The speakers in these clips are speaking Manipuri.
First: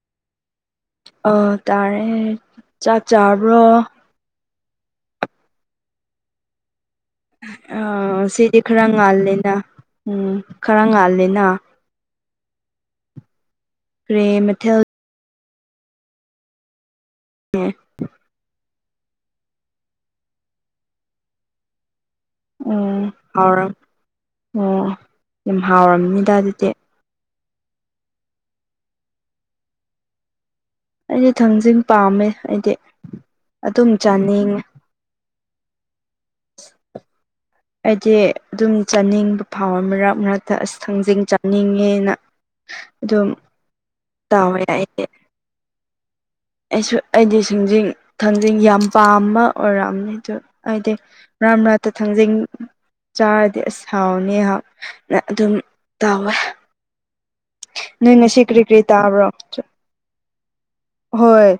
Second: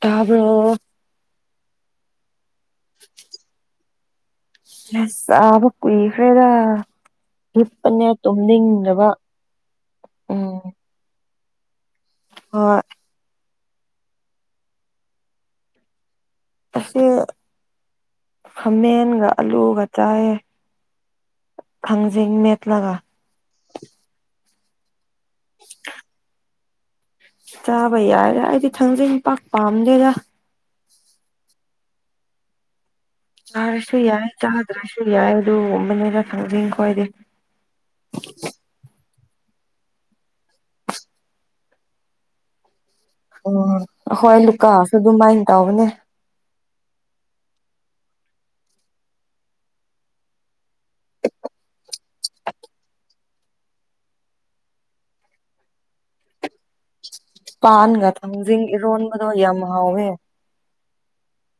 ꯇꯥꯕ꯭ꯔꯣ ꯑ ꯇꯥꯔꯦ ꯆꯥꯛ ꯆꯥꯕ꯭ꯔꯣ ꯍꯁ ꯑꯕ ꯀꯏ ꯐꯦꯔ ꯍꯞꯄꯅ ꯁꯤꯗꯤ ꯈꯔ ꯇꯨꯝꯅꯤꯡꯗꯕ ꯉꯥꯜꯂꯦꯅ ꯎꯝ ꯈꯔ ꯉꯥꯜꯂꯦꯅ ꯍ ꯀ꯭ꯔꯦ ꯃꯊꯦꯜ ꯑꯁꯤ ꯈꯥꯃꯦꯟꯒ ꯑꯂꯨꯒ ꯆꯥꯌꯦ ꯐꯪ ꯖꯤꯡ ꯃꯦꯠꯂꯒ ꯎꯝ ꯍꯥꯎꯔ ꯑꯣ ꯌꯥꯝ ꯍꯥꯎꯔꯝꯅꯤꯗ ꯑꯗꯨꯗꯤ꯫ ꯆꯥꯕ ꯌꯥꯏꯔ ꯑꯩꯗꯤ ꯈꯪꯗꯦ ꯄꯥꯛ ꯄꯥꯝꯗꯦꯗ꯫ ꯑꯩꯗꯤ ꯊꯪꯖꯤꯡ ꯄꯥꯝꯃꯦ ꯑꯩꯗꯤ꯫ ꯑꯗꯨꯝ ꯆꯥꯔꯁꯨ ꯌꯥꯏ ꯆꯥꯅꯤꯡꯉꯦ ꯆꯥꯗ꯭ꯔꯁꯨ ꯌꯥꯏ ꯑꯗꯨ ꯑꯣ ꯃꯅꯦ ꯂ ꯊꯪꯗ ꯀꯋꯥꯏꯗꯦ ꯑꯩꯗꯤ ꯑꯗꯨꯝ ꯆꯥꯅꯤꯡꯕ ꯐꯥꯎꯕ ꯃꯔꯛ ꯃꯔꯛꯇ ꯑꯁ ꯈꯪꯖꯤꯡ ꯆꯥꯅꯤꯡꯉꯦꯅ [unintelligible] ꯎ ꯍꯣꯏ ꯇꯥꯎꯋꯦ ꯂꯨꯀꯁꯨ ꯑꯩꯗꯤ ꯑꯗꯨꯃꯥꯏꯅ ꯇꯧꯕꯅꯦ ꯑꯩꯁꯨ ꯑꯩꯗꯤ ꯁꯤꯡꯖꯤꯡ ꯊꯥꯡꯖꯤꯡ ꯌꯥꯝ ꯄꯥꯝꯕ ꯑꯣꯏꯔꯛꯑꯅꯤ ꯑꯗꯨ ꯑꯩꯗꯤ ꯔꯥꯝ ꯔꯠꯇ ꯊꯥꯡꯖꯤꯡ ꯆꯥꯔꯗꯤ ꯑꯁ ꯍꯥꯎꯅꯤꯍꯥꯛꯅ ꯑꯗꯨꯝ ꯇꯧꯋꯦ ꯄꯥꯟꯒ ꯊꯖ ꯇꯥꯕ꯭ꯔꯣ ꯏꯔꯣꯟꯕꯗꯣ ꯌꯥꯝ ꯍꯥꯎꯋꯦ ꯍꯣꯏ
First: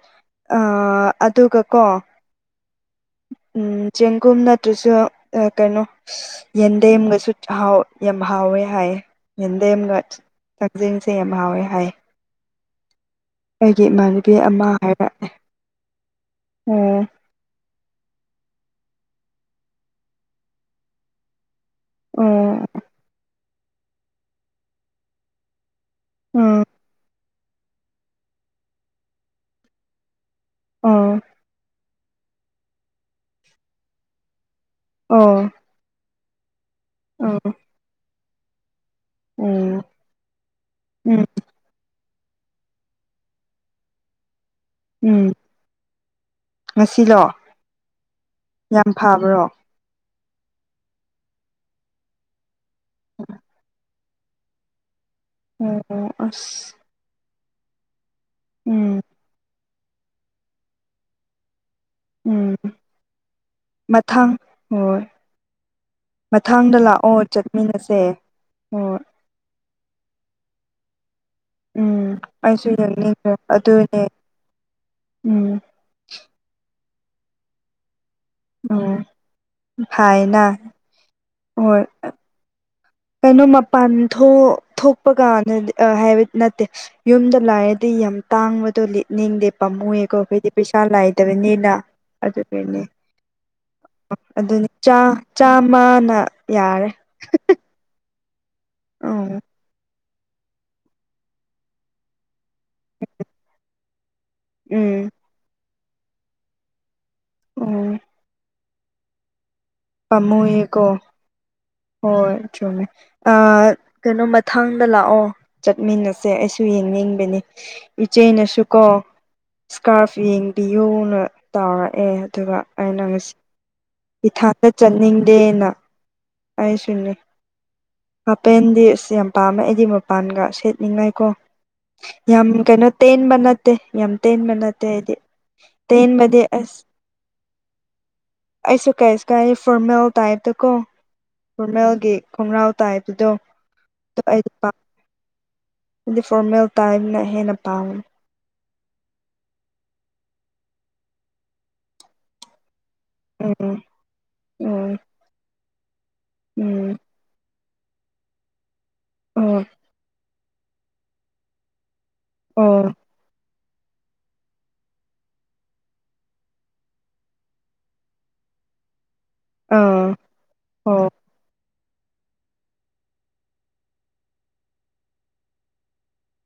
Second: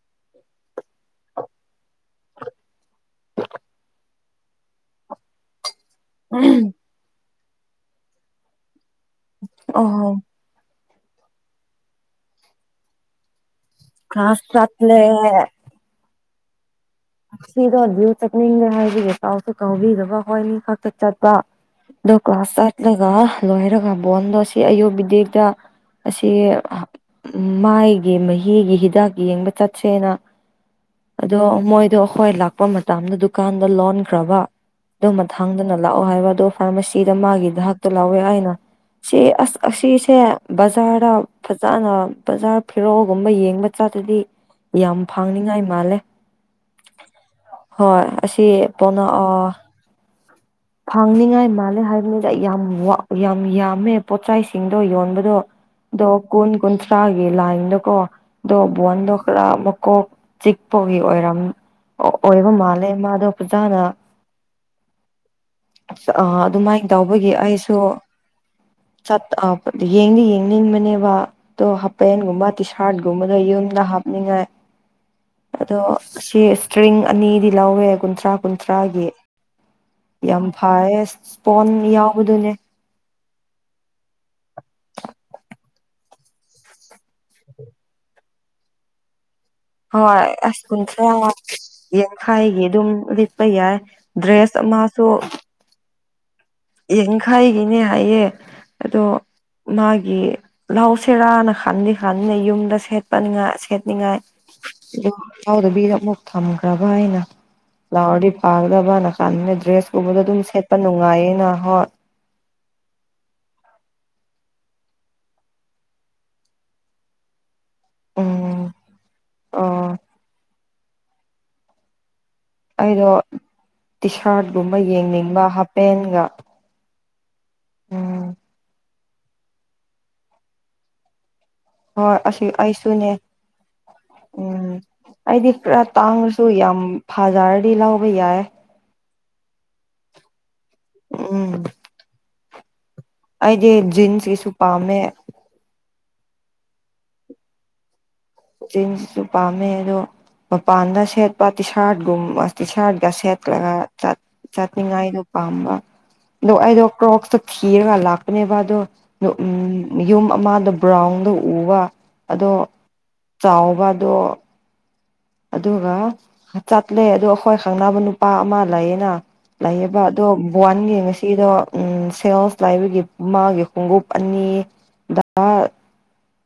ꯑꯥ ꯑꯗꯨꯒꯀꯣ ꯎꯝ ꯆꯦꯡꯒꯨꯝ ꯅꯠꯇ꯭ꯔꯁꯨ ꯑ ꯀꯩꯅꯣ ꯑꯁ ꯌꯦꯟꯗꯦꯝꯒꯁꯨ ꯍꯥꯎ ꯌꯥꯝ ꯍꯥꯎꯋꯦ ꯍꯥꯏꯌꯦ ꯌꯦꯟꯗꯦꯝꯒ ꯑꯣ ꯖꯤꯡꯁꯦ ꯌꯥꯝ ꯍꯥꯎꯋꯦ ꯍꯥꯏ꯫ ꯑꯩꯒꯤ ꯏꯃꯥꯟꯅꯕꯤ ꯀ꯭ꯂꯥꯁ ꯑꯃ ꯆꯠꯂꯦ ꯍꯥꯏꯔꯛꯑꯦ꯫ ꯑꯣ ꯁꯤꯗ ꯌꫭ ꯆꯠꯅꯤꯡꯗꯦ ꯍꯥꯏꯕꯤꯒ ꯄꯥꯎꯁꯨ ꯀꯥꯎꯤꯗꯕ ꯍꯣꯏꯅꯤ ꯈꯛꯠ ꯆꯠꯄ ꯑꯗꯣ ꯑꯣ ꯀ꯭ꯂꯥꯁ ꯆꯠꯂꯒ ꯂꯣꯏꯔꯒ ꯕꯣꯟꯗꯣ ꯑꯁꯤ ꯑꯌꯨꯛ ꯕꯤꯗꯦꯛꯇ ꯑꯁꯤ ꯎꯝ ꯃꯥꯏꯒꯤ ꯃꯍꯤꯒꯤ ꯍꯤꯗꯥꯛ ꯌꯦꯡꯕ ꯆꯠꯁꯦꯅ ꯑꯣ ꯑꯗꯣ ꯃꯣꯏꯗꯣ ꯑꯈꯣꯏ ꯂꯥꯛꯄ ꯃꯇꯝꯗ ꯗꯨꯀꯥꯟꯗ ꯂꯣꯟꯈ꯭ꯔꯕ꯫ ꯑꯗꯨ ꯑꯣ ꯃꯊꯥꯡꯗꯅ ꯂꯥꯛꯑꯣ ꯍꯥꯏꯕ ꯑꯗꯣ ꯐꯥꯔꯃꯥꯁꯤꯗ ꯎꯝ ꯃꯥꯒꯤ ꯍꯥꯛꯇꯣ ꯂꯥꯛꯋꯦ ꯍꯥꯏꯅ ꯁꯤ ꯑꯁ ꯎꯝ ꯑꯁꯤꯁꯦ ꯕꯖꯥꯔꯗ ꯎꯝ ꯐꯖꯅ ꯕꯖꯥꯔ ꯐꯤꯔꯣꯜꯒꯨꯝꯕ ꯌꯦꯡꯕ ꯆꯠꯂꯗꯤ ꯌꯥꯝ ꯎꯝ ꯐꯥꯡꯅꯤꯉꯥꯏ ꯃꯥꯜꯂꯦ꯫ ꯉꯁꯤꯂꯣ ꯍꯣꯏ ꯑꯁꯤ ꯌꯥꯝ ꯄꯣꯅ ꯐꯕ꯭ꯔꯣ ꯑꫭ ꯐꯪꯅꯤꯡꯉꯥꯏ ꯃꯥꯜꯂꯦ ꯍꯥꯏꯕꯅꯤꯗ ꯌꯥꯝ ꯋꯥ ꯌꯥꯝ ꯌꯥꯝꯃꯦ ꯄꯣꯠꯆꯥꯏꯁꯤꯡꯗꯣ ꯌꯣꯟꯕ ꯗꯣ ꯗꯣ ꯑꯣ ꯀꯨꯟ ꯑꯁ ꯀꯨꯟꯊ꯭ꯔꯥꯒꯤ ꯂꯥꯏꯟꯗꯀꯣ ꯗꯣ ꯎꯝ ꯕꫭꯟꯗꯣ ꯈꯔ ꯃꯨꯛ ꯀꯣꯛ ꯆꯤꯛꯄꯒꯤ ꯑꯣꯏꯔꯝ ꯑꯣ ꯑꯣꯏꯕ ꯎꯝ ꯃꯥꯜꯂꯦ ꯃꯥꯗꯣ ꯐꯖꯥꯅ ꯃꯊꯪ ꯍꯣꯏ ꯑꯁ ꯑ ꯃꯊꯪꯗ ꯑꯗꯨꯃꯥꯏꯅ ꯂꯥꯛꯑꯣ ꯇꯧꯕꯒꯤ ꯑꯩꯁꯨ ꯆꯠꯃꯤꯟꯅꯁꯦ ꯍꯣꯏ ꯆꯠ ꯑ ꯄ ꯌꯦꯡꯗꯤ ꯌꯦꯡꯅꯤꯡꯕꯅꯦꯕ꯫ ꯇꯣ ꯎꯝ ꯍꯥꯄꯦꯟꯒꯨꯝꯕ ꯇꯤ ꯑꯩꯁꯨ ꯌꯦꯡꯅꯤꯡꯈ꯭ꯔꯦ ꯁꯥꯔꯠꯒꯨꯝꯕꯗ ꯌꯨꯝꯗ ꯑꯗꯨꯅꯦ ꯍꯥꯞꯅꯤꯡꯉꯥꯏ꯫ ꯎꯝ ꯑꯗꯣ ꯁꯤ ꯁꯇ꯭ꯔꯤꯡ ꯑꯅꯤꯗꯤ ꯂꯧꯋꯦ ꯀꯨꯟꯊ꯭ꯔꯥ ꯎꯝ ꯀꯨꯟꯊ꯭ꯔꯥꯒꯤ ꯐꯥꯏꯅ ꯌꯥꯝ ꯐꯥꯌꯦ꯫ ꯄꯣꯟ ꯍꯣꯏ ꯌꯥꯎꯕꯗꯨꯅꯦ ꯀꯩꯅꯣ ꯃꯄꯥꯟ ꯊꯣꯛ ꯊꯣꯛꯄ ꯀꯥꯟꯗ ꯍꯥꯏꯕꯗꯤ ꯅꯠꯇꯦ ꯌꯨꯝꯗ ꯂꯥꯏꯔꯗꯤ ꯌꯥꯝ ꯇꯥꯡꯕꯗꯣ ꯂꯤꯠꯅꯤꯡꯗꯦ꯫ ꯄꯥꯝꯃꯨꯑꯦꯀꯣ ꯍꯣꯏ ꯑꯩꯈꯣꯏꯗꯤ ꯑꯁ ꯄꯩꯁꯥ ꯀꯨꯟꯊ꯭ꯔꯥ ꯂꯥꯏꯗꯕꯅꯤꯅ ꯌꯥꯡꯈꯥꯏꯒꯤ ꯑꯗꯨꯒꯤꯅꯦ ꯑꯗꯨꯝ ꯂꯤꯠꯄ ꯌꯥꯏ ꯑꯗꯨ ꯗ꯭ꯔꯦꯁ ꯆꯥ ꯆꯥꯃꯅ ꯌꯦꯡꯈꯥꯏꯒꯤꯅꯦ ꯍꯥꯏꯌꯦ ꯑꯗꯣ ꯎꯝ ꯃꯥ ꯒꯤ ꯂꯧ ꯁꯦꯔꯥꯅ ꯈꯟꯗꯤ ꯈꯟꯅꯤ ꯌꯨꯝꯗ ꯁꯦꯠꯄꯅꯤꯉꯥꯏ ꯁꯦꯠꯅꯤꯡꯉꯥꯏ꯫ ꯎꯝ ꯥꯎꯗꯕꯤꯗ ꯑꯃꯨꯛ ꯊꯝꯈ꯭ꯔꯕ ꯑꯩꯅ ꯎꯝ ꯂꯥꯎꯔꯗꯤ ꯄꯥꯒꯗ ꯏꯕꯥꯥꯟꯅ ꯀꯥꯟꯗꯅ ꯗ꯭ꯔꯦꯁꯀꯨꯝꯕꯗ ꯑꯗꯨꯝ ꯁꯦꯠꯄ ꯄꯥꯝꯃꯨꯌꯦꯀꯣ ꯅꯨꯡꯉꯥꯏꯌꯦꯅ꯫ ꯍꯣꯏ꯫ ꯑ ꯀꯩꯅꯣ ꯃꯊꯥꯡꯗ ꯂꯥꯛꯑꯣ ꯆꯠꯃꯤꯟꯅꯁꯦ ꯑꯩꯁꯨ ꯌꯦꯡꯅꯤꯡꯕꯅꯦ꯫ ꯏꯆꯦꯩꯅꯁꯨ ꯎꯝ ꯀꯣ ꯑꯣ ꯏꯁꯀꯥꯔꯐ ꯌꯦꯡꯕꯤꯌꯨꯅ ꯇꯧꯔꯛꯑꯦ ꯑꯗꯨꯒ ꯑꯩꯅ ꯑꯩꯗꯣ ꯉꯁꯤ ꯇꯤ ꯏꯊꯥꯗ ꯁꯥꯔꯠꯒꯨꯝꯕ ꯌꯦꯡꯅꯤꯡꯕ ꯆꯠꯅꯤꯡꯗꯦꯅ ꯍꯥꯞꯄꯦꯟꯒ ꯑꯁꯨꯅ ꯎꯝ ꯍꯥꯄꯗꯤꯁ ꯌꯥꯝ ꯄꯥꯝꯃꯦ ꯑꯩꯗꯤ ꯃꯄꯥꯟꯒ ꯁꯦꯠꯅꯤꯡꯉꯥꯏ ꯀꯣ ꯍꯣꯏ ꯑꯁꯤ ꯌꯥꯝ ꯀꯩꯅꯣ ꯑꯩꯁꯨꯅꯦ ꯇꯦꯟꯕ ꯅꯠꯇꯦ ꯌꯥꯝ ꯇꯦꯟꯕ ꯎꯝ ꯅꯠꯇꯦ ꯍꯥꯏꯗꯤ ꯇꯦꯟꯕꯗꯤ ꯑꯁ ꯐꯥꯖꯔꯗꯤ ꯂꯧꯕ ꯌꯥꯏ ꯑꯩꯁꯨ ꯀꯩꯁꯨ ꯀꯥꯏ ꯐꯣꯔꯃꯦꯜ ꯇꯥꯏꯞꯇ ꯀꯣ ꯎꯝ ꯐꯣꯔꯃꯦꯜꯒꯤ ꯈꯣꯡꯒ꯭ꯔꯥꯎ ꯇꯕꯗꯣ ꯑꯩꯗꯤ ꯑꯩ ꯖꯤꯟꯁꯀꯤꯁꯨ ꯄꯥꯝꯃꯦ ꯑꯗꯨꯗꯤ ꯐꯣꯔꯃꯦꯜ ꯇꯥꯏꯝꯅ ꯍꯦꯟꯅ ꯄꯥꯝꯅꯤ ꯖꯤꯟꯁꯁꯨ ꯄꯥꯝꯃꯦ ꯑꯗꯣ ꯃꯄꯥꯟꯗ ꯁꯦꯠꯄ ꯇꯤꯁꯥꯔꯠꯒꯨꯝꯕ ꯇꯤꯁꯥꯔꯠ ꯒ ꯎꯝ ꯁꯦꯠꯂꯒ ꯆꯥꯠꯅꯤꯡꯉꯥꯏꯗꯣ ꯄꯥꯝꯕ ꯗꫭ ꯑꯩꯗꯣ ꯀ꯭ꯔꯣꯛꯁꯇꫭ ꯊꯤꯔꯒ ꯂꯥꯛꯄꯅꯦꯕꯗ ꯎꯝ ꯌꯨꯝ ꯃꯥꯗ ꯕ꯭ꯔꯥꯎꯟꯗꯣ ꯎꯕꯥ ꯑꯣ꯫ ꯆꯥꯎꯕꯗꯣ ꯑꯗꯨꯒ ꯆꯠꯂꯦ ꯑꯗꯨ ꯑꯩꯈꯣꯏ ꯈꯪꯅꯕ ꯅꯨꯄꯥ ꯑꯃ ꯂꯩꯌꯦꯅ꯫ ꯂꯩꯌꯦꯕ ꯑꯗꯣ ꯕꫭꯟꯒꯤ ꯉꯁꯤꯗꯣ ꯎꯝ ꯁꯦꯜꯐ ꯂꯕꯒꯤ ꯃꯥꯒꯤ ꯈꯣꯡꯎꯞ ꯑꯅꯤ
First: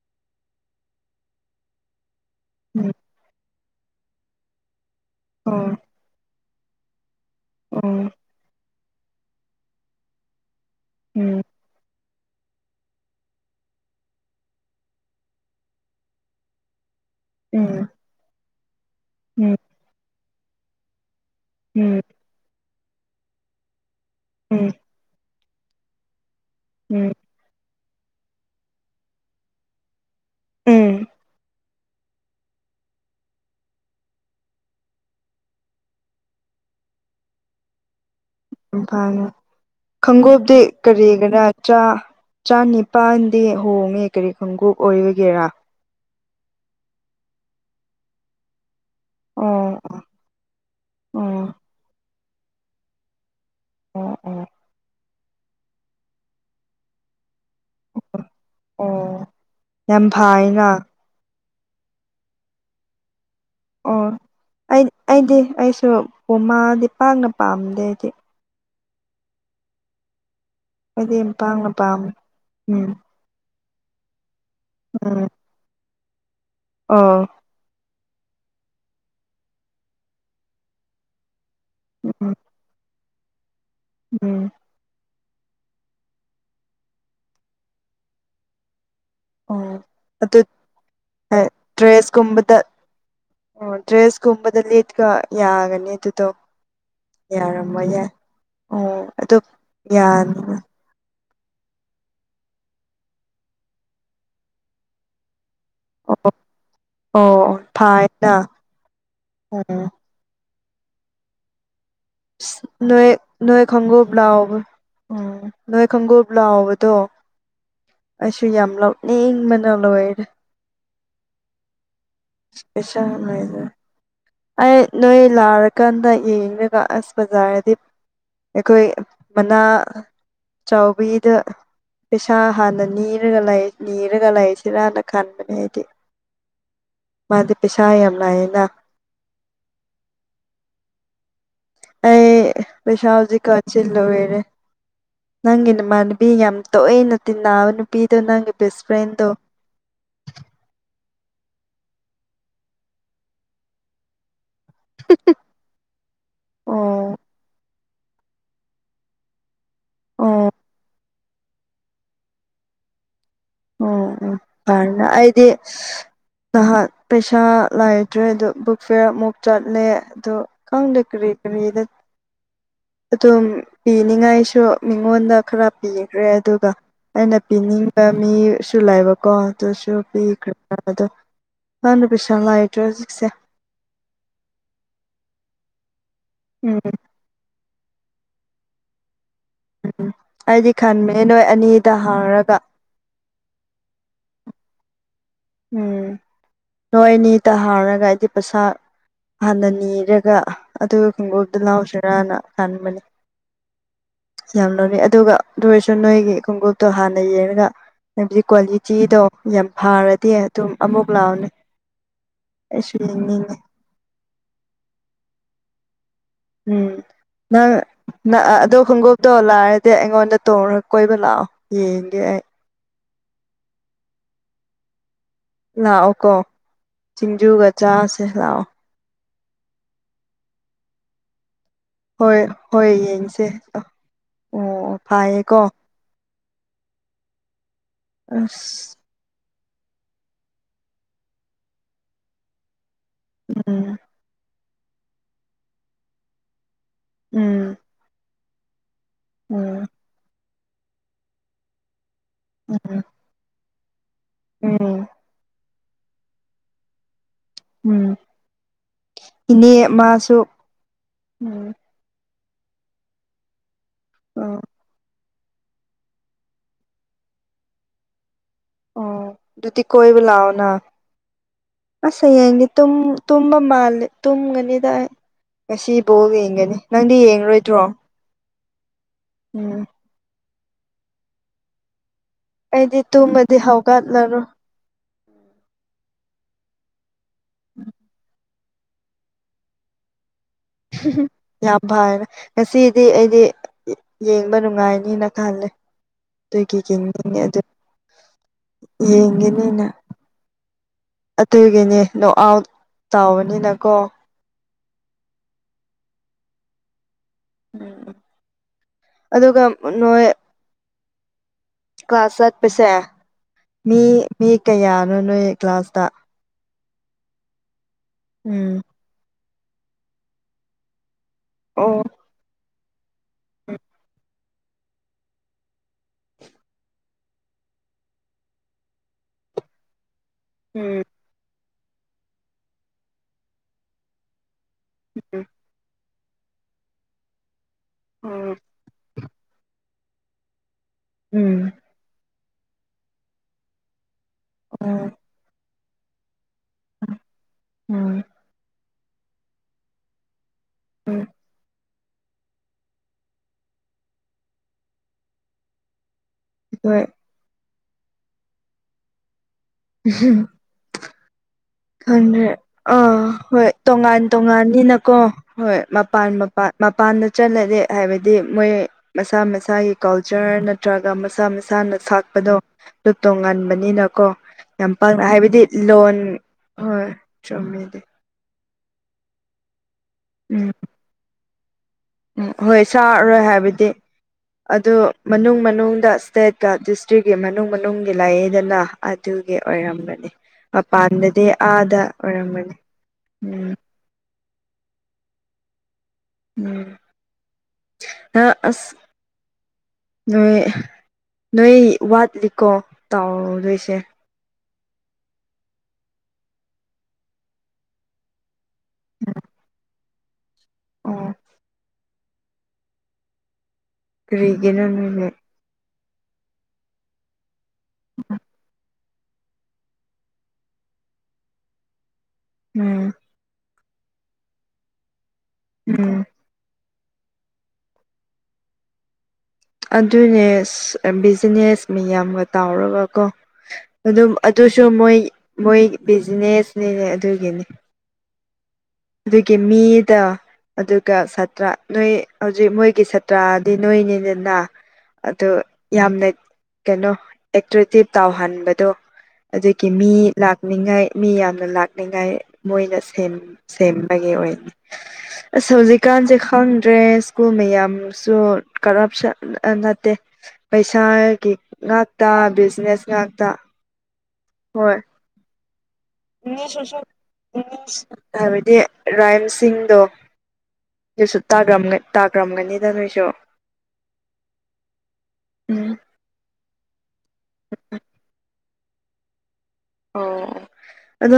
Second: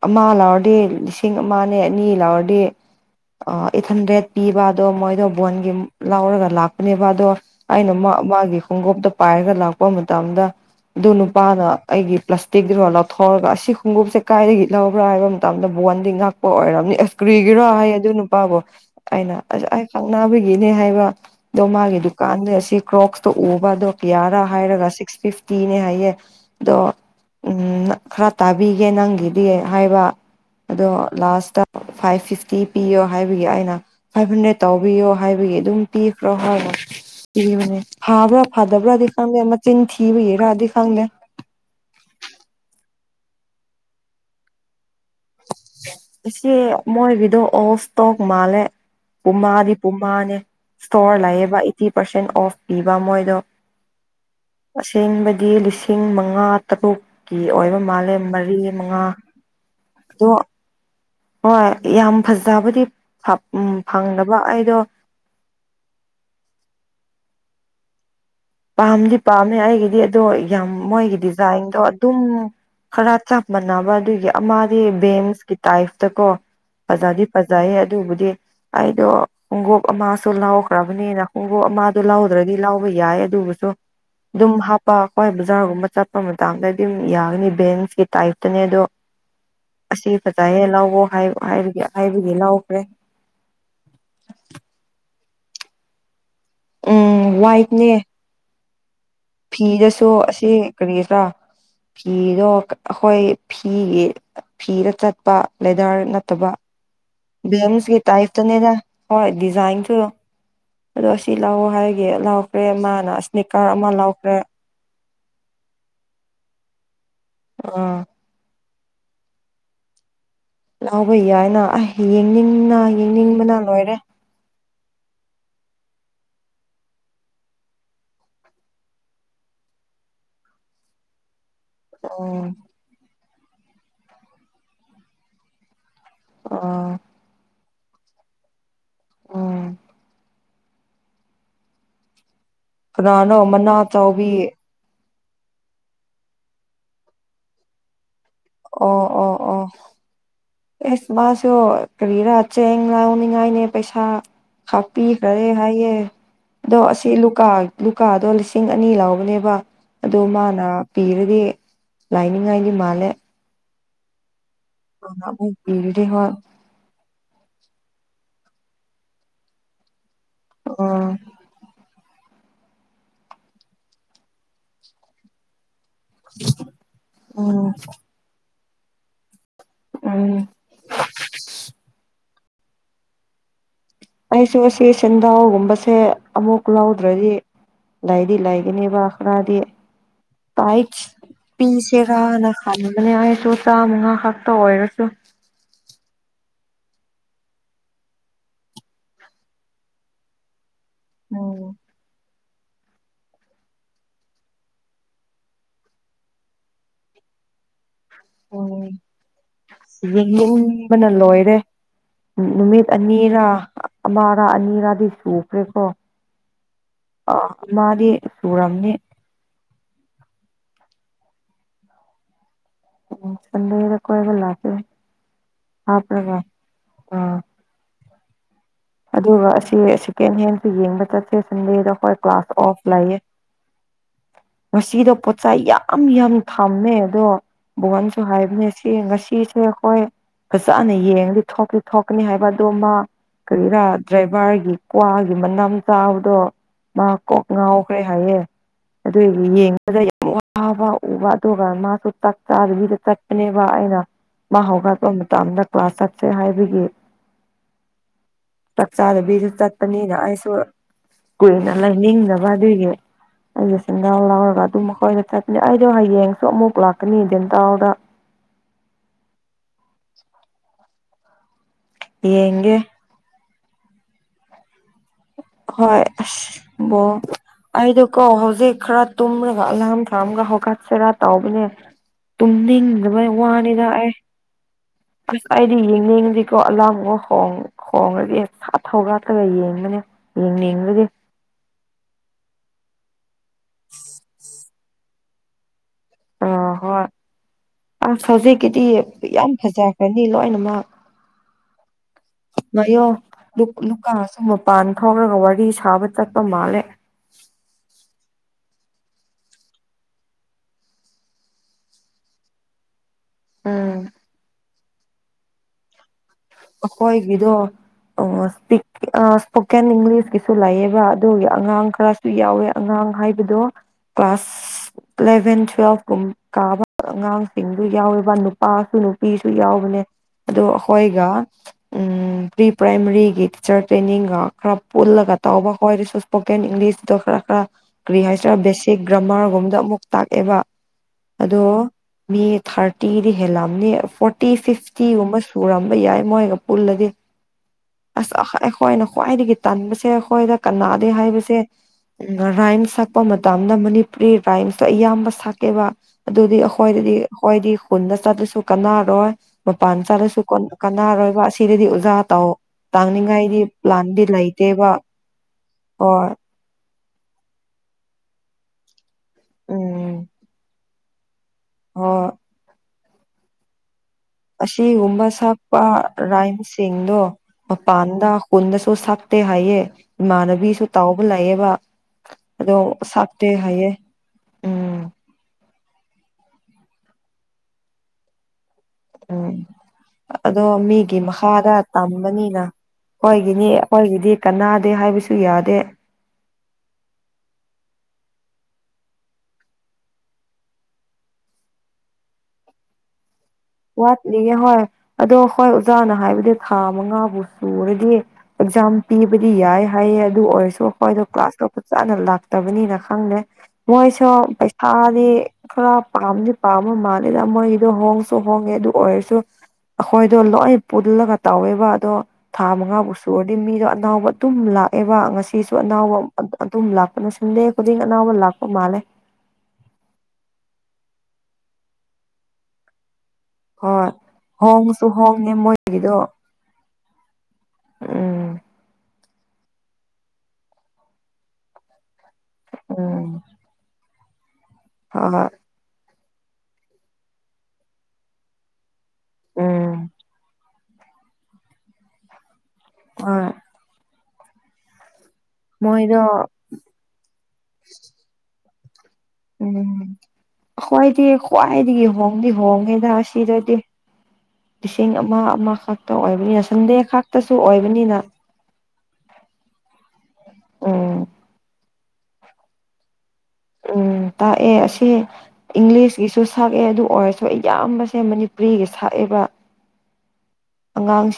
ꯑꯃ ꯂꯥꯎꯔꯗꯤ ꯂꯤꯁꯤꯡ ꯑꯃꯅꯦ ꯑꯅꯤ ꯂꯥꯎꯔꯗꯤ ꯑꯩꯠ ꯍꯟꯗ꯭ꯔꯦꯗ ꯄꯤꯕ ꯑꯗꯣ ꯃꯣꯏꯗꯣ ꯕꯣꯟꯒꯤ ꯂꯥꯎꯔꯒ ꯂꯥꯛꯄꯅꯦꯕ ꯑꯗꯣ ꯑꯩꯅ ꯃꯥꯒꯤ ꯈꯣꯡꯎꯣꯞꯇ ꯄꯥꯏꯔꯒ ꯂꯥꯛꯄ ꯃꯇꯝꯗ ꯑꯗꯨ ꯅꯨꯄꯥꯅ ꯑꯩꯒꯤ ꯄ꯭ꯂꯥꯁꯇꯤꯛꯇꯗꯨ ꯂꯧꯊꯣꯛꯑꯒ ꯑꯁꯤ ꯈꯣꯡꯎꯞꯁꯦ ꯀꯥꯏꯏꯗꯒꯤ ꯂꯧꯕ꯭ꯔꯥ ꯍꯥꯏꯕ ꯃꯇꯝꯗ ꯕꯣꯟꯗꯤ ꯉꯥꯛꯄ ꯑꯣꯏꯔꯝꯅꯤ ꯑꯁ ꯀ꯭ꯔꯤꯒꯤꯔꯣ ꯍꯥꯏ ꯑꯗꯨ ꯅꯨꯄꯥꯕꯨꯣ ꯑꯩꯅ ꯑꯁ ꯑꯩ ꯈꯪꯅꯥꯅꯕꯒꯤꯅꯦ ꯍꯥꯏꯕ ꯑꯗꯣ ꯃꯥꯒꯤ ꯗꯨꯀꯥꯟꯗ ꯑꯁꯤ ꯀ꯭ꯔꯣꯛꯁꯇꯣ ꯎꯕ ꯑꯗꯣ ꯀꯌꯥꯔ ꯍꯥꯏꯔꯒ ꯁꯤꯛꯁ ꯐꯤꯐ ꯇꯤꯅꯦ ꯍꯥꯏꯌꯦꯦ ꯑꯗꯣ ꯎꯝ ꯈꯔ ꯇꯥꯕꯤꯒꯦ ꯅꯪꯒꯤꯗꯤ ꯍꯥꯏꯕ ꯑꯗꯣ ꯂꯥꯁꯇ ꯐꯥꯏꯚ ꯐꯤꯐꯇꯤ ꯄꯤꯌꯣ ꯍꯥꯏꯕꯒꯤ ꯑꯩꯅ ꯐꯥꯏꯚ ꯍꯟꯗ꯭ꯔꯦꯠ ꯇꯧꯕꯤꯌꯣ ꯍꯥꯏꯕꯒꯤ ꯑꯗꯨꯝ ꯄꯤꯈ꯭ꯔꯣ ꯍꯥꯏꯕ ꯄꯤꯕꯅꯦ ꯐꯥꯕ꯭ꯔꯥ ꯝ ꯐꯗꯕ꯭ꯔꯥꯗꯤ ꯐꯥꯅꯤꯦ ꯈꯪꯗꯦ ꯃꯆꯤꯟ ꯈꯪꯉꯣꯞꯇ ꯊꯤꯕꯒꯤꯔꯗꯤ ꯈꯪꯗꯦ ꯀꯔꯤꯒꯅ ꯆꯥꯅꯤ ꯄꯥꯟꯗꯤ ꯍꯣꯡꯉꯤ ꯀꯔꯤ ꯈꯣꯡꯎꯞ ꯑꯣꯏꯕꯒꯦꯔꯥ ꯁꯤ ꯃꯣꯏꯕꯤꯙ ꯑꯣꯁ ꯃꯥꯜꯦ ꯄꯨꯃꯥꯗꯤ ꯑꯣ ꯄꯨꯃꯥꯅꯦ ꯏꯁꯇꯣꯔ ꯑꯣ ꯂꯩꯌꯦꯕ ꯑꯩꯠꯇꯤ ꯄꯥꯔꯁꯦꯟ ꯑꯣꯐ ꯄꯤꯕ ꯃꯣꯏꯗꯣ ꯑꯣ ꯑꯣ ꯑꯁꯦꯡꯕꯗꯤ ꯂꯤꯁꯤꯡ ꯃꯉꯥ ꯇꯔꯨꯛ ꯀꯤ ꯑꯣꯏꯕ ꯃꯥꯜꯂꯦ ꯃꯔꯤ ꯃꯉꯥ ꯑꯗꯣ ꯌꯥꯝꯐꯥꯏꯅ ꯍꯣꯏ ꯌꯥꯝ ꯐꯖꯕꯗꯤ ꯎꯝ ꯑꯣ ꯐꯪꯗꯕ ꯑꯩꯗꯣ ꯑꯩ ꯑꯩꯗꯤ ꯑꯩꯁꯨ ꯎꯃꯥꯗꯤ ꯄꯥꯛꯅ ꯄꯥꯝꯗꯦꯗꯤ ꯄꯥꯝꯗꯤ ꯄꯥꯝꯃꯦ ꯑꯩꯒꯤꯗꯤ ꯑꯗꯣ ꯌꯥꯝ ꯑꯩꯗꯤ ꯃꯣꯏꯒꯤ ꯌꯥꯝ ꯄꯥꯛꯅ ꯗꯤꯖꯥꯏꯟꯗꯣ ꯄꯥꯝꯃꯦ ꯑꯗꯨꯝ ꯎꯝ ꯈꯔ ꯆꯞ ꯃꯥꯟꯅꯕ ꯑꯗꯨꯒꯤ ꯑꯃꯗꯤ ꯎꯝ ꯕꯦꯝꯁꯀꯤ ꯇꯥꯏꯞꯇ ꯀꯣ ꯐꯖꯥꯗꯤ ꯑꯣ ꯐꯖꯩꯌꯦ ꯑꯗꯨꯕꯨꯗꯤ ꯑꯩꯗꯣ ꯍꯣꯡꯒꯞ ꯑꯃꯁꯨ ꯂꯥꯎꯈ꯭ꯔꯕꯅꯤꯅ ꯎꯣꯡꯕꯨꯣꯛ ꯑꯃꯗꯣ ꯎꯝ ꯂꯥꯎꯗ꯭ꯔꯗꯤ ꯂꯥꯎꯕ ꯌꯥꯏ ꯑꯗꯨꯕꯨꯁꯨ ꯎꯝ ꯑꯗꯨꯝ ꯍꯥꯞꯄ ꯍꯣꯏ ꯕꯖꯥꯔꯒꯨꯝꯕ ꯆꯠꯄ ꯃꯇꯥꯡꯗꯗꯤ ꯑꯗꯨꯝ ꯌꯥꯒꯅꯤ ꯕꯦꯟꯁꯀꯤ ꯇꯥꯏꯞꯇꯅꯦ ꯑꯗꯣ ꯑꯣ ꯑꯁꯤ ꯑꯗꯨ ꯐꯖꯩꯍꯦ ꯂꯥꯎꯑꯣꯣꯕ ꯍꯣꯏ ꯍꯥꯏꯕꯒꯤ ꯗ꯭ꯔꯦꯁꯀꯨꯝꯕꯗ ꯂꯥꯎꯈ꯭ꯔꯦ ꯑꯣ ꯗ꯭ꯔꯦꯁ ꯀꯨꯝꯕꯗꯤ ꯏꯠꯒ ꯌꯥꯒꯅꯤ ꯑꯗꯨꯗꯣ ꯎꯝ ꯌꯥꯔꯃ ꯋꯥꯏꯠꯅꯦ ꯌꯥꯏ ꯑꯣ ꯑꯗꯨ ꯐꯤꯗꯁꯨ ꯑꯁꯤ ꯌꯥꯅꯤꯅ ꯀꯔꯤꯌꯦꯇ꯭ꯔꯥ ꯐꯤꯗꯣ ꯑꯩꯈꯣꯏ ꯐꯤꯒꯤ ꯐꯤꯗ ꯆꯠꯄ ꯂꯩꯗꯥꯔ ꯑꯣ ꯅꯠꯇꯕ ꯑꯣ ꯝꯁꯀꯤ ꯐꯥꯏꯅ ꯇꯥꯏꯞꯇꯅꯤꯅ ꯍꯣꯏ ꯎꯝ ꯗꯤꯖꯥꯏꯟꯁꯨ ꯑꯣ ꯑꯁꯤ ꯂꯥꯛꯑꯣ ꯍꯥꯏꯔꯒꯦ ꯌꯦ ꯂꯧꯈ꯭ꯔꯦ ꯅꯣꯏ ꯃꯥꯅ ꯅꯣꯏ ꯏꯁꯅꯤꯀꯔ ꯑꯃ ꯈꯣꯡꯎꯞ ꯂꯧꯈ꯭ꯔꯦ ꯂꯥꯎꯕ ꯎꯝ ꯅꯣꯏ ꯈꯣꯡꯎꯞ ꯂꯥꯎꯕꯗꯣ ꯑꯥ ꯑꯩꯁꯨ ꯌꯥꯝ ꯂꯥꯎ ꯅ ꯏ ꯃꯅ ꯂ ꯑꯣꯏꯔꯦ ꯂꯥꯎꯕ ꯌꯥꯏꯅ ꯑ ꯌꯦꯡꯅꯤꯡꯅ ꯄꯩꯁꯥ ꯌꯦꯡꯅꯤꯡꯕꯅ ꯂꯩꯔꯦ ꯂꯣꯏꯔꯦ ꯑꯩ ꯅꯣꯏ ꯂꯥꯛꯔꯀꯥꯟꯗ ꯌꯦꯡꯒ ꯑꯁ ꯕꯖꯥꯔꯗꯤ ꯑꯩꯈꯣꯏ ꯃꯅꯥ ꯆꯥꯎꯕꯤꯗ ꯄꯩꯁꯥ ꯎꯝ ꯍꯥꯟꯅ ꯅꯤꯔꯒ ꯂꯩ ꯅꯤꯔꯒ ꯂꯩꯔꯤꯁꯤꯔꯅ ꯈꯟꯕꯅꯦ ꯍꯥꯏꯗꯤ ꯑ ꯄꯩꯁꯥ ꯌꯥꯝ ꯂꯥꯛꯑꯌꯦꯦꯅ ꯎꯝ ꯑꯦ ꯀꯅꯥꯅꯣ ꯃꯅꯥ ꯄꯩꯁꯖꯤꯀꯥꯆ ꯆꯥꯎꯕꯤ ꯂꯣꯋꯦꯔꯦ ꯅꯪꯒꯤꯅ ꯃꯅꯕꯤ ꯌꯥꯝ ꯇꯣꯏꯅ ꯇꯤꯟꯅꯕ ꯅꯨꯄꯤ ꯅꯦ ꯦꯁ ꯐ꯭ꯔꯦꯟꯗ ꯑꯦ ꯃꯥꯁꯨꯣ ꯀꯔꯤꯔꯥ ꯆꯦꯡ ꯂꯅꯤꯡꯉꯥꯏꯅꯦ ꯄꯩꯁꯥ ꯍꯥꯥꯄꯤꯈ꯭ꯔꯔꯦ ꯍꯥꯏꯌꯦꯦ ꯑꯗꯣ ꯑꯣ ꯑꯁꯤ ꯂꯨꯀꯥ ꯂꯨꯀꯥꯗꯣ ꯂꯤꯁꯤꯡ ꯑꯅꯤ ꯂꯥꯎꯕꯅꯦꯕ ꯑꯗꯣ ꯑꯣ ꯃꯥꯅ ꯄꯤꯔꯗꯤ ꯂꯥꯏꯅꯤꯡꯉꯥꯏꯗꯤ ꯃꯥꯜꯂꯦ ꯑꯣ ꯀꯅ ꯑꯗꯨꯅ ꯑꯩꯗꯤ ꯑꯃꯨꯛ ꯄꯤꯔꯗꯤ ꯍꯣꯏ ꯆ ꯄꯦꯁꯥ ꯂ ꯠꯇ꯭ꯔꯦ ꯑꯗꯣ ꯕꯨꯛ ꯐꯤꯌꯔ ꯑꯃꯨꯛ ꯆꯠꯂꯦ ꯑꯗꯣ ꯈꯪꯗꯦ ꯎꯝ ꯀꯔꯤ ꯀꯔꯤꯗ ꯑꯗꯨꯝ ꯄꯤꯅꯤꯡꯉꯥꯏꯁꯨ ꯃꯤꯉꯣꯟꯗ ꯈꯔ ꯄꯤꯈ꯭ꯔꯦ ꯑꯗꯨꯒ ꯑꯩꯅ ꯎꯝ ꯄꯤꯅꯤꯡꯕ ꯃꯤꯁꯨ ꯂꯩꯕꯀꯣ ꯑꯗꯨꯁꯨ ꯎꯝ ꯄꯤꯈ꯭ꯔ ꯑꯗꯣ ꯃꯥꯪꯅ ꯄꯩꯁꯥ ꯂꯥꯏꯗ꯭ꯔꯦ ꯍꯧꯖꯤꯛꯁꯦ ꯑꯩꯁꯨ ꯑꯁꯤ ꯁꯦꯟꯗꯥꯥꯎꯒꯨꯝꯕꯁꯦ ꯑꯃꯨꯛ ꯎꯝ ꯂꯧꯗ꯭ꯔꯗꯤ ꯂꯩꯥꯏꯗꯤ ꯂꯩꯏꯒꯅꯦꯕꯈꯔꯥꯗꯤ ꯎꯝ ꯑꯩꯗꯤ ꯄꯥꯏꯠ ꯈꯟꯕꯅꯦ ꯅꯣꯏ ꯑꯅꯤꯗ ꯄꯤꯁꯦꯔ ꯅ ꯍꯥꯡꯔꯒ ꯈꯟꯕꯅꯦ ꯑꯩꯁꯨ [unintelligible] ꯇ ꯑꯣꯏꯔꯁꯨ ꯎꯝ ꯅꯣꯏꯅꯤ ꯇ ꯍꯥꯎꯔꯒ ꯑꯩꯗꯤ ꯄꯩꯁꯥ ꯍꯥꯟꯅ ꯅꯤꯔꯒ ꯑꯗꯨꯒ ꯈꯣꯡꯎꯣꯞꯇ ꯎꯝ ꯂꯥꯎꯁꯤꯔꯅ ꯈꯟꯕꯅꯦ ꯌꯥꯝ ꯂꯧꯅꯤ ꯑꯗꯨꯒ ꯑꯗꯨꯣꯏꯔꯁꯨ ꯅꯣꯏꯒꯤ ꯈꯣꯡꯎꯞꯇꯣ ꯍꯥꯟꯅ ꯌꯦꯡꯉꯒ ꯍꯥꯏꯕꯗꯤ ꯀ꯭ꯋꯥꯂꯤꯇꯤꯗꯣ ꯌꯥꯝ ꯐꯥꯔꯗꯤ ꯑꯗꯨꯝ ꯑꯃꯨꯛ ꯂꯤꯡꯕꯅ ꯂꯥꯎꯅꯤ ꯂꯣꯏꯔꯦ ꯅꯨꯃꯤꯠ ꯑꯩꯁꯨ ꯑꯅꯤꯔꯥ ꯌꯦꯡꯅꯤꯡꯉꯦ ꯕꯥꯔꯥ ꯑꯅꯤꯔꯥꯗꯤ ꯁꯨꯈ꯭ꯔꯦꯀꯣ ꯎꯝ ꯑ ꯃꯥꯗꯤ ꯅꯪ ꯑꯗꯣ ꯁꯨꯔꯝꯅꯤ ꯈꯣꯡꯎꯣꯞꯇꯧꯂꯩꯔ ꯑꯩꯉꯣꯟꯗ ꯇꯣꯡꯉꯒ ꯀꯣꯏꯕ ꯂꯥꯛꯑꯣ ꯌꯦꯡꯒꯦ ꯑꯩ ꯑꯟꯗꯔꯣꯗ ꯀꯣꯏꯕ ꯂꯛꯀꯦ ꯂꯥꯛꯑꯣ ꯀꯣ ꯁꯤꯡꯖꯨꯒ ꯆꯥꯁꯦ ꯂꯥꯛꯑꯣ ꯑꯗꯨꯒ ꯑꯁꯤ ꯁꯦꯀꯦꯟ ꯍꯦꯟꯁꯨ ꯌꯦꯡꯕ ꯆꯠꯁꯦ ꯗꯦꯗ ꯑꯩꯈꯣꯏ ꯍꯣꯏ ꯀ꯭ꯂꯥꯁ ꯑꯣꯐ ꯍꯣꯏ ꯂꯩꯌꯦ ꯌꯦꯡꯁꯦ ꯑꯣ ꯉꯁꯤꯗꯧ ꯄꯣꯠꯆꯩ ꯐꯥꯏꯌꯦꯀꯣ ꯌꯥꯝ ꯌꯥꯝ ꯈꯝꯃꯦ ꯑꯗꯣ ꯕꯣꯍꯟꯁꯨ ꯍꯥꯏꯕꯅꯦ ꯆꯦ ꯑꯁ ꯉꯁꯤ ꯁꯦ ꯍꯣꯏ ꯐꯖꯅ ꯌꯦꯡꯉꯗꯤ ꯊꯣꯛꯇ ꯊꯣꯛꯀꯅꯤ ꯍꯥꯏꯕ ꯑꯗꯨꯝ ꯃꯥ ꯀꯔꯤꯔꯥ ꯎꯝ ꯗ꯭ꯔꯥꯏꯚꯔꯒꯤ ꯀ꯭ꯋꯥꯒꯤ ꯃꯅꯝ ꯆꯥꯕꯗꯣ ꯃꯥ ꯀꯣꯛ ꯎꯝ ꯉꯥꯎꯈ꯭ꯔꯦ ꯍꯥꯏꯌꯦ ꯑꯗꯨꯏꯒꯤ ꯎꯝ ꯌꯦꯡꯕꯗ ꯌꯥꯝ ꯋꯥꯏ ꯋꯥꯥ ꯋꯥ ꯎ ꯋꯥꯗꯧꯒ ꯃꯥꯁꯨ ꯆꯥꯛ ꯆꯥꯗꯕꯤꯗ ꯎꯝ ꯆꯠꯄꯅꯦ ꯑꯦꯅꯥ ꯃꯥ ꯍꯧꯒꯠꯄ ꯎꯝ ꯃꯇꯝꯗ ꯀ꯭ꯂꯥꯁ ꯆꯠꯁꯦ ꯍꯥꯏꯕꯒꯤ ꯎꯝ ꯆꯥꯛꯆꯥꯥꯗꯕꯤꯁꯨ ꯏꯅꯦ ꯆꯠꯄꯅꯤꯅ ꯃꯥꯁꯨ ꯑꯩꯁꯨ ꯀꯨꯏꯅ ꯎꯝ ꯂꯩꯅꯤꯡꯗꯕ ꯑꯗꯨꯏꯒꯤ ꯑꯩꯒꯤ ꯁꯦꯟꯗꯜ ꯂꯥꯎꯔꯒ ꯑꯣ ꯑꯗꯨꯝ ꯃꯈꯣꯏꯗ ꯆꯠ ꯑꯩꯗꯣ ꯍꯌꯦꯡꯁꯨ ꯑꯃꯨꯛ ꯂꯥꯛꯀꯅꯤ ꯗꯦꯟ ꯇꯥꯜꯗ ꯑꯣ ꯑꯗꯨꯗꯤ ꯀꯣꯏꯕ ꯂꯥꯑꯣꯅ ꯑꯁ ꯍꯥꯌꯦꯡꯗꯤ ꯌꯦꯡꯒꯦ ꯇꯨ ꯇꯨꯝ ꯃꯥꯜ ꯇꯨꯝꯒꯅꯤ ꯗ ꯉꯁꯤ ꯍꯣꯏ ꯕꯣꯜ ꯑꯁ ꯌꯦꯡꯒꯅꯤ ꯕꯣꯜ ꯅꯪꯗꯤ ꯌꯦꯡꯔꯣꯏꯗ꯭ꯔꯣ ꯑꯩꯗꯣꯀꯣ ꯍꯧꯖꯤꯛ ꯈꯔ ꯇꯨꯝꯔꯒ ꯎꯝ ꯑꯂꯥꯝ ꯊꯥꯔꯝꯒ ꯍꯧꯀꯠ ꯁꯦꯔꯥ ꯇꯥꯎꯕꯅꯦ ꯑꯩꯗꯤ ꯇꯨꯡꯅꯤꯡꯗꯅꯕ ꯇꯨꯝꯃꯗꯤ ꯋꯥꯅꯤ ꯂꯥꯛꯑꯦ ꯍꯧꯒꯠꯂꯔꯣꯏ ꯑꯁ ꯑꯩꯗꯤ ꯌꯦꯡꯅꯤꯡꯉꯗꯤꯀꯣ ꯑꯂꯥꯝꯒ ꯍꯣꯡ ꯍꯣꯡꯉꯒꯦ ꯍꯥꯊꯧꯒ ꯌꯦꯡꯃꯅꯦ ꯌꯥꯝ ꯐꯔꯅ ꯉꯁꯤꯗꯤ ꯑꯩꯗꯤ ꯌꯦꯡꯕ ꯅꯨꯡꯉꯥꯏ ꯅ ꯈꯜꯂꯦ ꯑꯥ ꯍꯣꯏ ꯑꯗꯨꯒꯤꯒꯤꯅꯦ ꯑꯗꯨ ꯑꯁ ꯍꯧꯖꯤꯛꯀꯤꯗꯤ ꯌꯥꯝ ꯌꯦꯡꯒꯅꯤꯅ ꯐꯖꯈ꯭ꯔꯅꯤ ꯂꯣꯏꯅꯃꯛ ꯑꯗꯨꯒꯤꯅꯦ ꯅꯣꯛ ꯑꯥꯎꯠ ꯉꯥꯏꯌꯣ ꯂꯨ ꯇꯥꯎꯕꯅꯤꯅꯀꯣ ꯂꯨꯀ ꯁꯨꯝꯃ ꯄꯥꯟ ꯊꯣꯛꯑꯒ ꯋꯥꯔꯤ ꯁꯥꯕ ꯆꯠꯄ ꯃꯥꯜꯂꯦ ꯎꯝ ꯑꯗꯨꯒ ꯅꯣꯏ ꯀ꯭ꯂꯥꯁ ꯆꯠꯄꯁꯦ ꯃꯤ ꯎꯝ ꯃꯤ ꯀꯌꯥꯅꯣ ꯅꯣꯏ ꯀ꯭ꯂꯥꯁꯇ ꯑꯩꯈꯣꯏꯒꯤꯗꯣ ꯎꯝ ꯏꯁꯄꯣꯀꯦꯟ ꯏꯪꯂꯤꯁꯀꯤꯁꯨ ꯂꯩꯑꯦꯕ ꯑꯗꯨꯒꯤ ꯑꯉꯥꯡ ꯑꯣ ꯈꯔꯁꯨ ꯌꯥꯎꯋꯦ ꯑꯉꯥꯡ ꯍꯥꯏꯕꯗꯣ ꯎꯝ ꯀ꯭ꯂꯥꯁ [inaudible] ꯑꯦꯂꯦꯚꯦꯟ ꯇꯨꯋꯦꯜꯐ ꯀꯨꯝ ꯀꯥꯕ ꯑꯉꯥꯡꯁꯤꯡꯗꯨ ꯌꯥꯎꯋꯦꯕ ꯅꯨꯄꯥꯁꯨ ꯅꯨꯄꯤꯁꯨ ꯌꯥꯎꯕꯅꯦ ꯗꯨ ꯎꯝ ꯑꯩꯈꯣꯏꯒ ꯄ꯭ꯔꯤ ꯄ꯭ꯔꯥꯏꯃꯔꯤꯒꯤ ꯇꯤꯆꯔ ꯇ꯭ꯔꯦꯅꯤꯡꯒ ꯈꯔ ꯄꯨꯜꯂꯒ ꯇꯧꯕ ꯍꯣꯏꯔꯁꯨ ꯏꯁꯄꯣꯀꯦꯟ ꯏꯪꯂꯤꯁꯇꯣ ꯈꯔ ꯈꯔ ꯀꯔꯤ ꯍꯥꯏꯁꯤꯔꯥ ꯕꯦꯁꯤꯛ ꯒ꯭ꯔꯥꯃꯔꯒꯨꯝꯗ ꯑꯃꯨꯛ ꯇꯥꯛꯑꯦꯕ ꯑꯗꯣ ꯎꯝ ꯃꯤ ꯊꯥꯔꯇꯤꯗꯤ ꯍꯦꯜꯂꯝꯛꯑꯕꯅꯤ ꯐꯣꯔꯇꯤ ꯑꯣ ꯐꯤꯐꯇꯤꯒꯨꯝꯕ ꯁꯨꯔꯝꯕ ꯌꯥꯏ ꯃꯣꯏꯒ ꯄꯨꯜꯂꯗꯤ ꯑꯁ ꯑꯩꯈꯣꯏꯅ ꯈ꯭ꯋꯥꯏꯗꯒꯤ ꯇꯟꯕꯁꯦ ꯑꯩꯈꯣꯏꯗ ꯀꯅꯥꯗꯦ ꯎꯝ ꯍꯥꯏꯕꯁꯦ ꯔꯥꯏꯝꯁ ꯁꯛꯄ ꯃꯇꯝꯗ ꯃꯅꯤꯄꯨꯔꯤ ꯔꯥꯏꯝꯁꯇꯣ ꯑꯌꯥꯝꯕ ꯁꯛꯀꯦꯕ ꯑꯗꯨꯗꯤ ꯍꯣꯏ ꯑꯩꯈꯣꯏꯗꯗꯤ ꯑꯩꯈꯣꯏꯗꯤ ꯈꯨꯟꯗ ꯆꯠꯂꯁꯨ ꯀꯥꯟꯅꯥꯔꯣꯏ ꯃꯄꯥꯟ ꯆꯠꯂꯁꯨ ꯀ ꯅꯥꯔꯣꯏꯕ ꯑꯁꯤ ꯈꯪꯗ꯭ꯔꯦ ꯑꯥ ꯍꯣꯏ ꯇꯣꯉꯥꯟ ꯄ꯭ꯂꯥꯟꯗꯤ ꯂꯩꯇꯦꯕ ꯇꯣꯉꯥꯟꯅꯤꯅꯀꯣ ꯍꯣꯏ ꯃꯄꯥꯟ ꯃꯄꯥꯟ ꯃꯄꯥꯟꯗ ꯆꯠꯂꯔꯦ ꯍꯥꯏꯕꯗꯤ ꯃꯣꯏ ꯃꯁꯥ ꯃꯁꯥꯒꯤ ꯎꯝ ꯀꯜꯆꯔ ꯅꯠꯇ꯭ꯔꯒ ꯃꯁꯥ ꯃꯁꯥ ꯏꯁꯥꯅ ꯍꯣꯏ ꯁꯛꯄꯗꯣ ꯂ ꯇꯣꯡꯉꯥꯟꯕꯅꯤꯅ ꯑꯁꯤꯒꯨꯝꯕ ꯁꯥꯄ ꯍꯣꯏ ꯔꯥꯏꯝꯁꯤꯡꯗꯣ ꯆꯨꯝꯃꯤꯗꯤ ꯃꯄꯥꯟꯗ ꯁ꯭ꯀꯨꯟꯗꯁꯨ ꯁꯛꯇꯦ ꯍꯥꯏꯌꯦ ꯎꯝ ꯏꯃꯥꯟꯅꯕꯤꯁꯨ ꯇꯥꯎꯕ ꯂꯩꯑꯦꯕ ꯎꯝ ꯍꯣꯏ ꯆꯥꯔꯔꯣꯏ ꯍꯥꯏꯕꯗꯤ ꯑꯗꯨ ꯎꯝ ꯃꯅꯨꯡ ꯃꯅꯨꯡꯗ ꯏꯁꯇꯦꯠ ꯗꯤꯁꯇ꯭ꯔꯤꯛꯀꯤ ꯃꯅꯨꯡ ꯃꯅꯨꯡꯒꯤ ꯂꯥꯏꯌꯦꯡꯗꯅ ꯎꯝ ꯑꯗꯨꯒꯤ ꯑꯣꯏꯔꯝꯕꯅꯤ ꯑꯗꯣ ꯃꯤꯒꯤ ꯃꯄꯥꯟꯗꯗꯤ ꯃꯈꯥꯗ ꯑꯥꯗ ꯇꯝꯕꯅꯤꯅ ꯑꯣꯏꯔꯝꯒꯅꯤ ꯑꯩꯈꯣꯏꯒꯤꯅꯤ ꯎꯝ ꯑꯩꯈꯣꯏꯒꯤꯗꯤ ꯀꯥꯟꯅꯥꯗꯦ ꯍꯥꯏꯕꯁꯨ ꯌꯥꯗꯦ ꯎꯝ ꯑ ꯑꯁ ꯅꯣꯏꯣꯏ ꯅꯣꯏꯣꯏ ꯋꯥꯠ ꯂꯤꯀꯣ ꯇꯥꯎ ꯋꯥꯠꯂꯤꯌꯦꯦ ꯍꯣꯏ ꯑꯗꯣ ꯍꯣꯏ ꯑꯣꯖꯥꯅ ꯍꯥꯏꯕꯗꯤ ꯊꯥ ꯃꯉꯥꯕꯨ ꯁꯨꯔꯗꯤ ꯑꯦꯛꯖꯥꯝ ꯄꯤꯕꯗꯤ ꯌꯥꯏ ꯍꯥꯏꯌꯦ ꯑꯗꯨ ꯑꯣꯏꯔꯁꯨ ꯑꯩꯈꯣꯏꯗ ꯑꯣ ꯀ꯭ꯂꯥꯁꯇ ꯆꯥꯅ ꯂ ꯇꯕꯅꯤꯅ ꯈꯪꯗꯦ ꯃꯣꯏꯁꯨ ꯀꯔꯤꯒꯤꯅꯣ ꯄꯩꯁꯥꯗꯤ ꯅꯣꯏꯅꯦ ꯈꯔ ꯄꯥꯝꯅꯤ ꯄꯥꯝ ꯃꯥꯅꯤꯗ ꯃꯣꯏ ꯏꯣ ꯍꯣꯡ ꯁꯨ ꯍꯣꯡꯉꯦ ꯑꯗꯨ ꯑꯣꯏꯔꯁꯨ ꯑꯩꯈꯣꯏꯗꯣ ꯂꯣꯏ ꯄꯨꯜꯂꯒ ꯇꯧꯋꯦꯕ ꯑꯗꯣ ꯊꯥ ꯎꯝ ꯃꯉꯥꯕꯨꯥꯎꯛ ꯁꯨꯔꯗꯤ ꯃꯤꯗꯣ ꯑꯅꯥꯎꯕ ꯑꯗꯨꯝ ꯂꯥꯛꯑꯦꯕ ꯉꯁꯤꯁꯨ ꯑꯅꯥꯎꯕ ꯎꯝ ꯑꯗꯨꯝ ꯂꯥꯛꯄ ꯑꯗꯣ ꯁꯟꯗꯦ ꯈꯨꯗꯤꯡ ꯑꯅꯥꯕ ꯂꯥꯛꯄ ꯃꯥꯜꯂꯦ ꯑꯗꯨꯅꯦ ꯕꯤꯖꯤꯅꯦꯁ ꯃꯤꯌꯥꯝꯒ ꯇꯥꯎꯔꯒ ꯀꯣ ꯍꯣꯏ ꯑꯗꯨꯝ ꯑꯗꯨꯁꯨ ꯍꯣꯡꯁꯨ ꯃꯣꯏ ꯍꯣꯡꯉꯦ ꯃꯣꯏ ꯃꯣꯏꯒꯤꯗꯣ ꯕꯤꯖꯤꯅꯦꯁꯅꯤꯅꯦ ꯑꯗꯨꯒꯤꯅꯤ [unintelligible] ꯎꯝ ꯑꯗꯨꯒꯤ ꯃꯤꯗ ꯑꯗꯨꯒ ꯁꯥꯇ꯭ꯔ ꯅꯣꯏ ꯍꯧꯖꯤꯛ ꯃꯣꯏꯒꯤ ꯎꯝ ꯁꯥꯇ꯭ꯔꯗꯤ ꯅꯣꯏꯅꯤꯅꯤꯅ ꯍꯣꯏ ꯑ ꯍꯣꯏ ꯌꯥꯝꯅ ꯀꯩꯅꯣ ꯑꯦꯛꯇ꯭ꯔꯦꯛꯇꯤꯞ ꯇꯧꯍꯟꯕꯗꯣ ꯑꯗꯨꯒꯤ ꯎꯝ ꯃꯤ ꯂꯥꯛ ꯂꯥꯛꯅꯤꯡꯉꯥꯏ ꯃꯤ ꯌꯥꯝꯅ ꯂꯥꯛꯅꯤꯡꯉꯥꯏ ꯃꯣꯏꯅ ꯁꯦꯝꯦꯟ ꯍꯣꯏ ꯑꯁ ꯃꯣꯏꯗꯣ ꯍꯧꯖꯤꯛꯀꯥꯟꯁꯦ ꯈꯪꯗ꯭ꯔꯦ ꯁ꯭ꯀꯨꯜ ꯃꯌꯥꯝꯁꯨ ꯀꯔꯞꯁꯟ ꯎꯝ ꯅꯠꯇꯦ ꯈ꯭ꯋꯥꯏꯗꯤ ꯄꯩꯁꯥꯒꯤ ꯈ꯭ꯋꯥꯏꯗꯒꯤ ꯉꯥꯛꯇ ꯍꯣꯡꯗꯤ ꯕꯤꯖꯤꯅꯦꯁ ꯍꯣꯡꯉꯦꯗ ꯉꯥꯛꯇ ꯁꯤꯗꯗꯤ ꯂꯤꯁꯤꯡ ꯑꯃ ꯑꯃ ꯑꯣꯏꯕꯅꯤꯅ ꯎꯕꯗꯤ ꯔꯥꯏꯝꯁꯤꯡꯗꯣ ꯎꯝ ꯑꯗꯨꯁꯨ ꯇ ꯇꯥꯈ꯭ꯔꯝꯒꯅꯤꯗ ꯅꯣꯏꯁꯨ ꯎꯝ ꯇꯥꯛꯑꯦ ꯑꯁꯤ ꯎꯝ ꯏꯪꯂꯤꯁꯀꯤꯁꯨ ꯁꯛꯑꯦ ꯑꯗꯨ ꯑꯣꯏꯔꯁꯨ ꯑꯩꯌꯥꯝꯕꯁꯦ ꯃꯅꯤꯄꯨꯔ ꯕ꯭ꯔꯤꯒ ꯁꯛꯑꯦꯕ ꯑꯣ ꯑꯉꯥꯡ ꯑꯗꯣ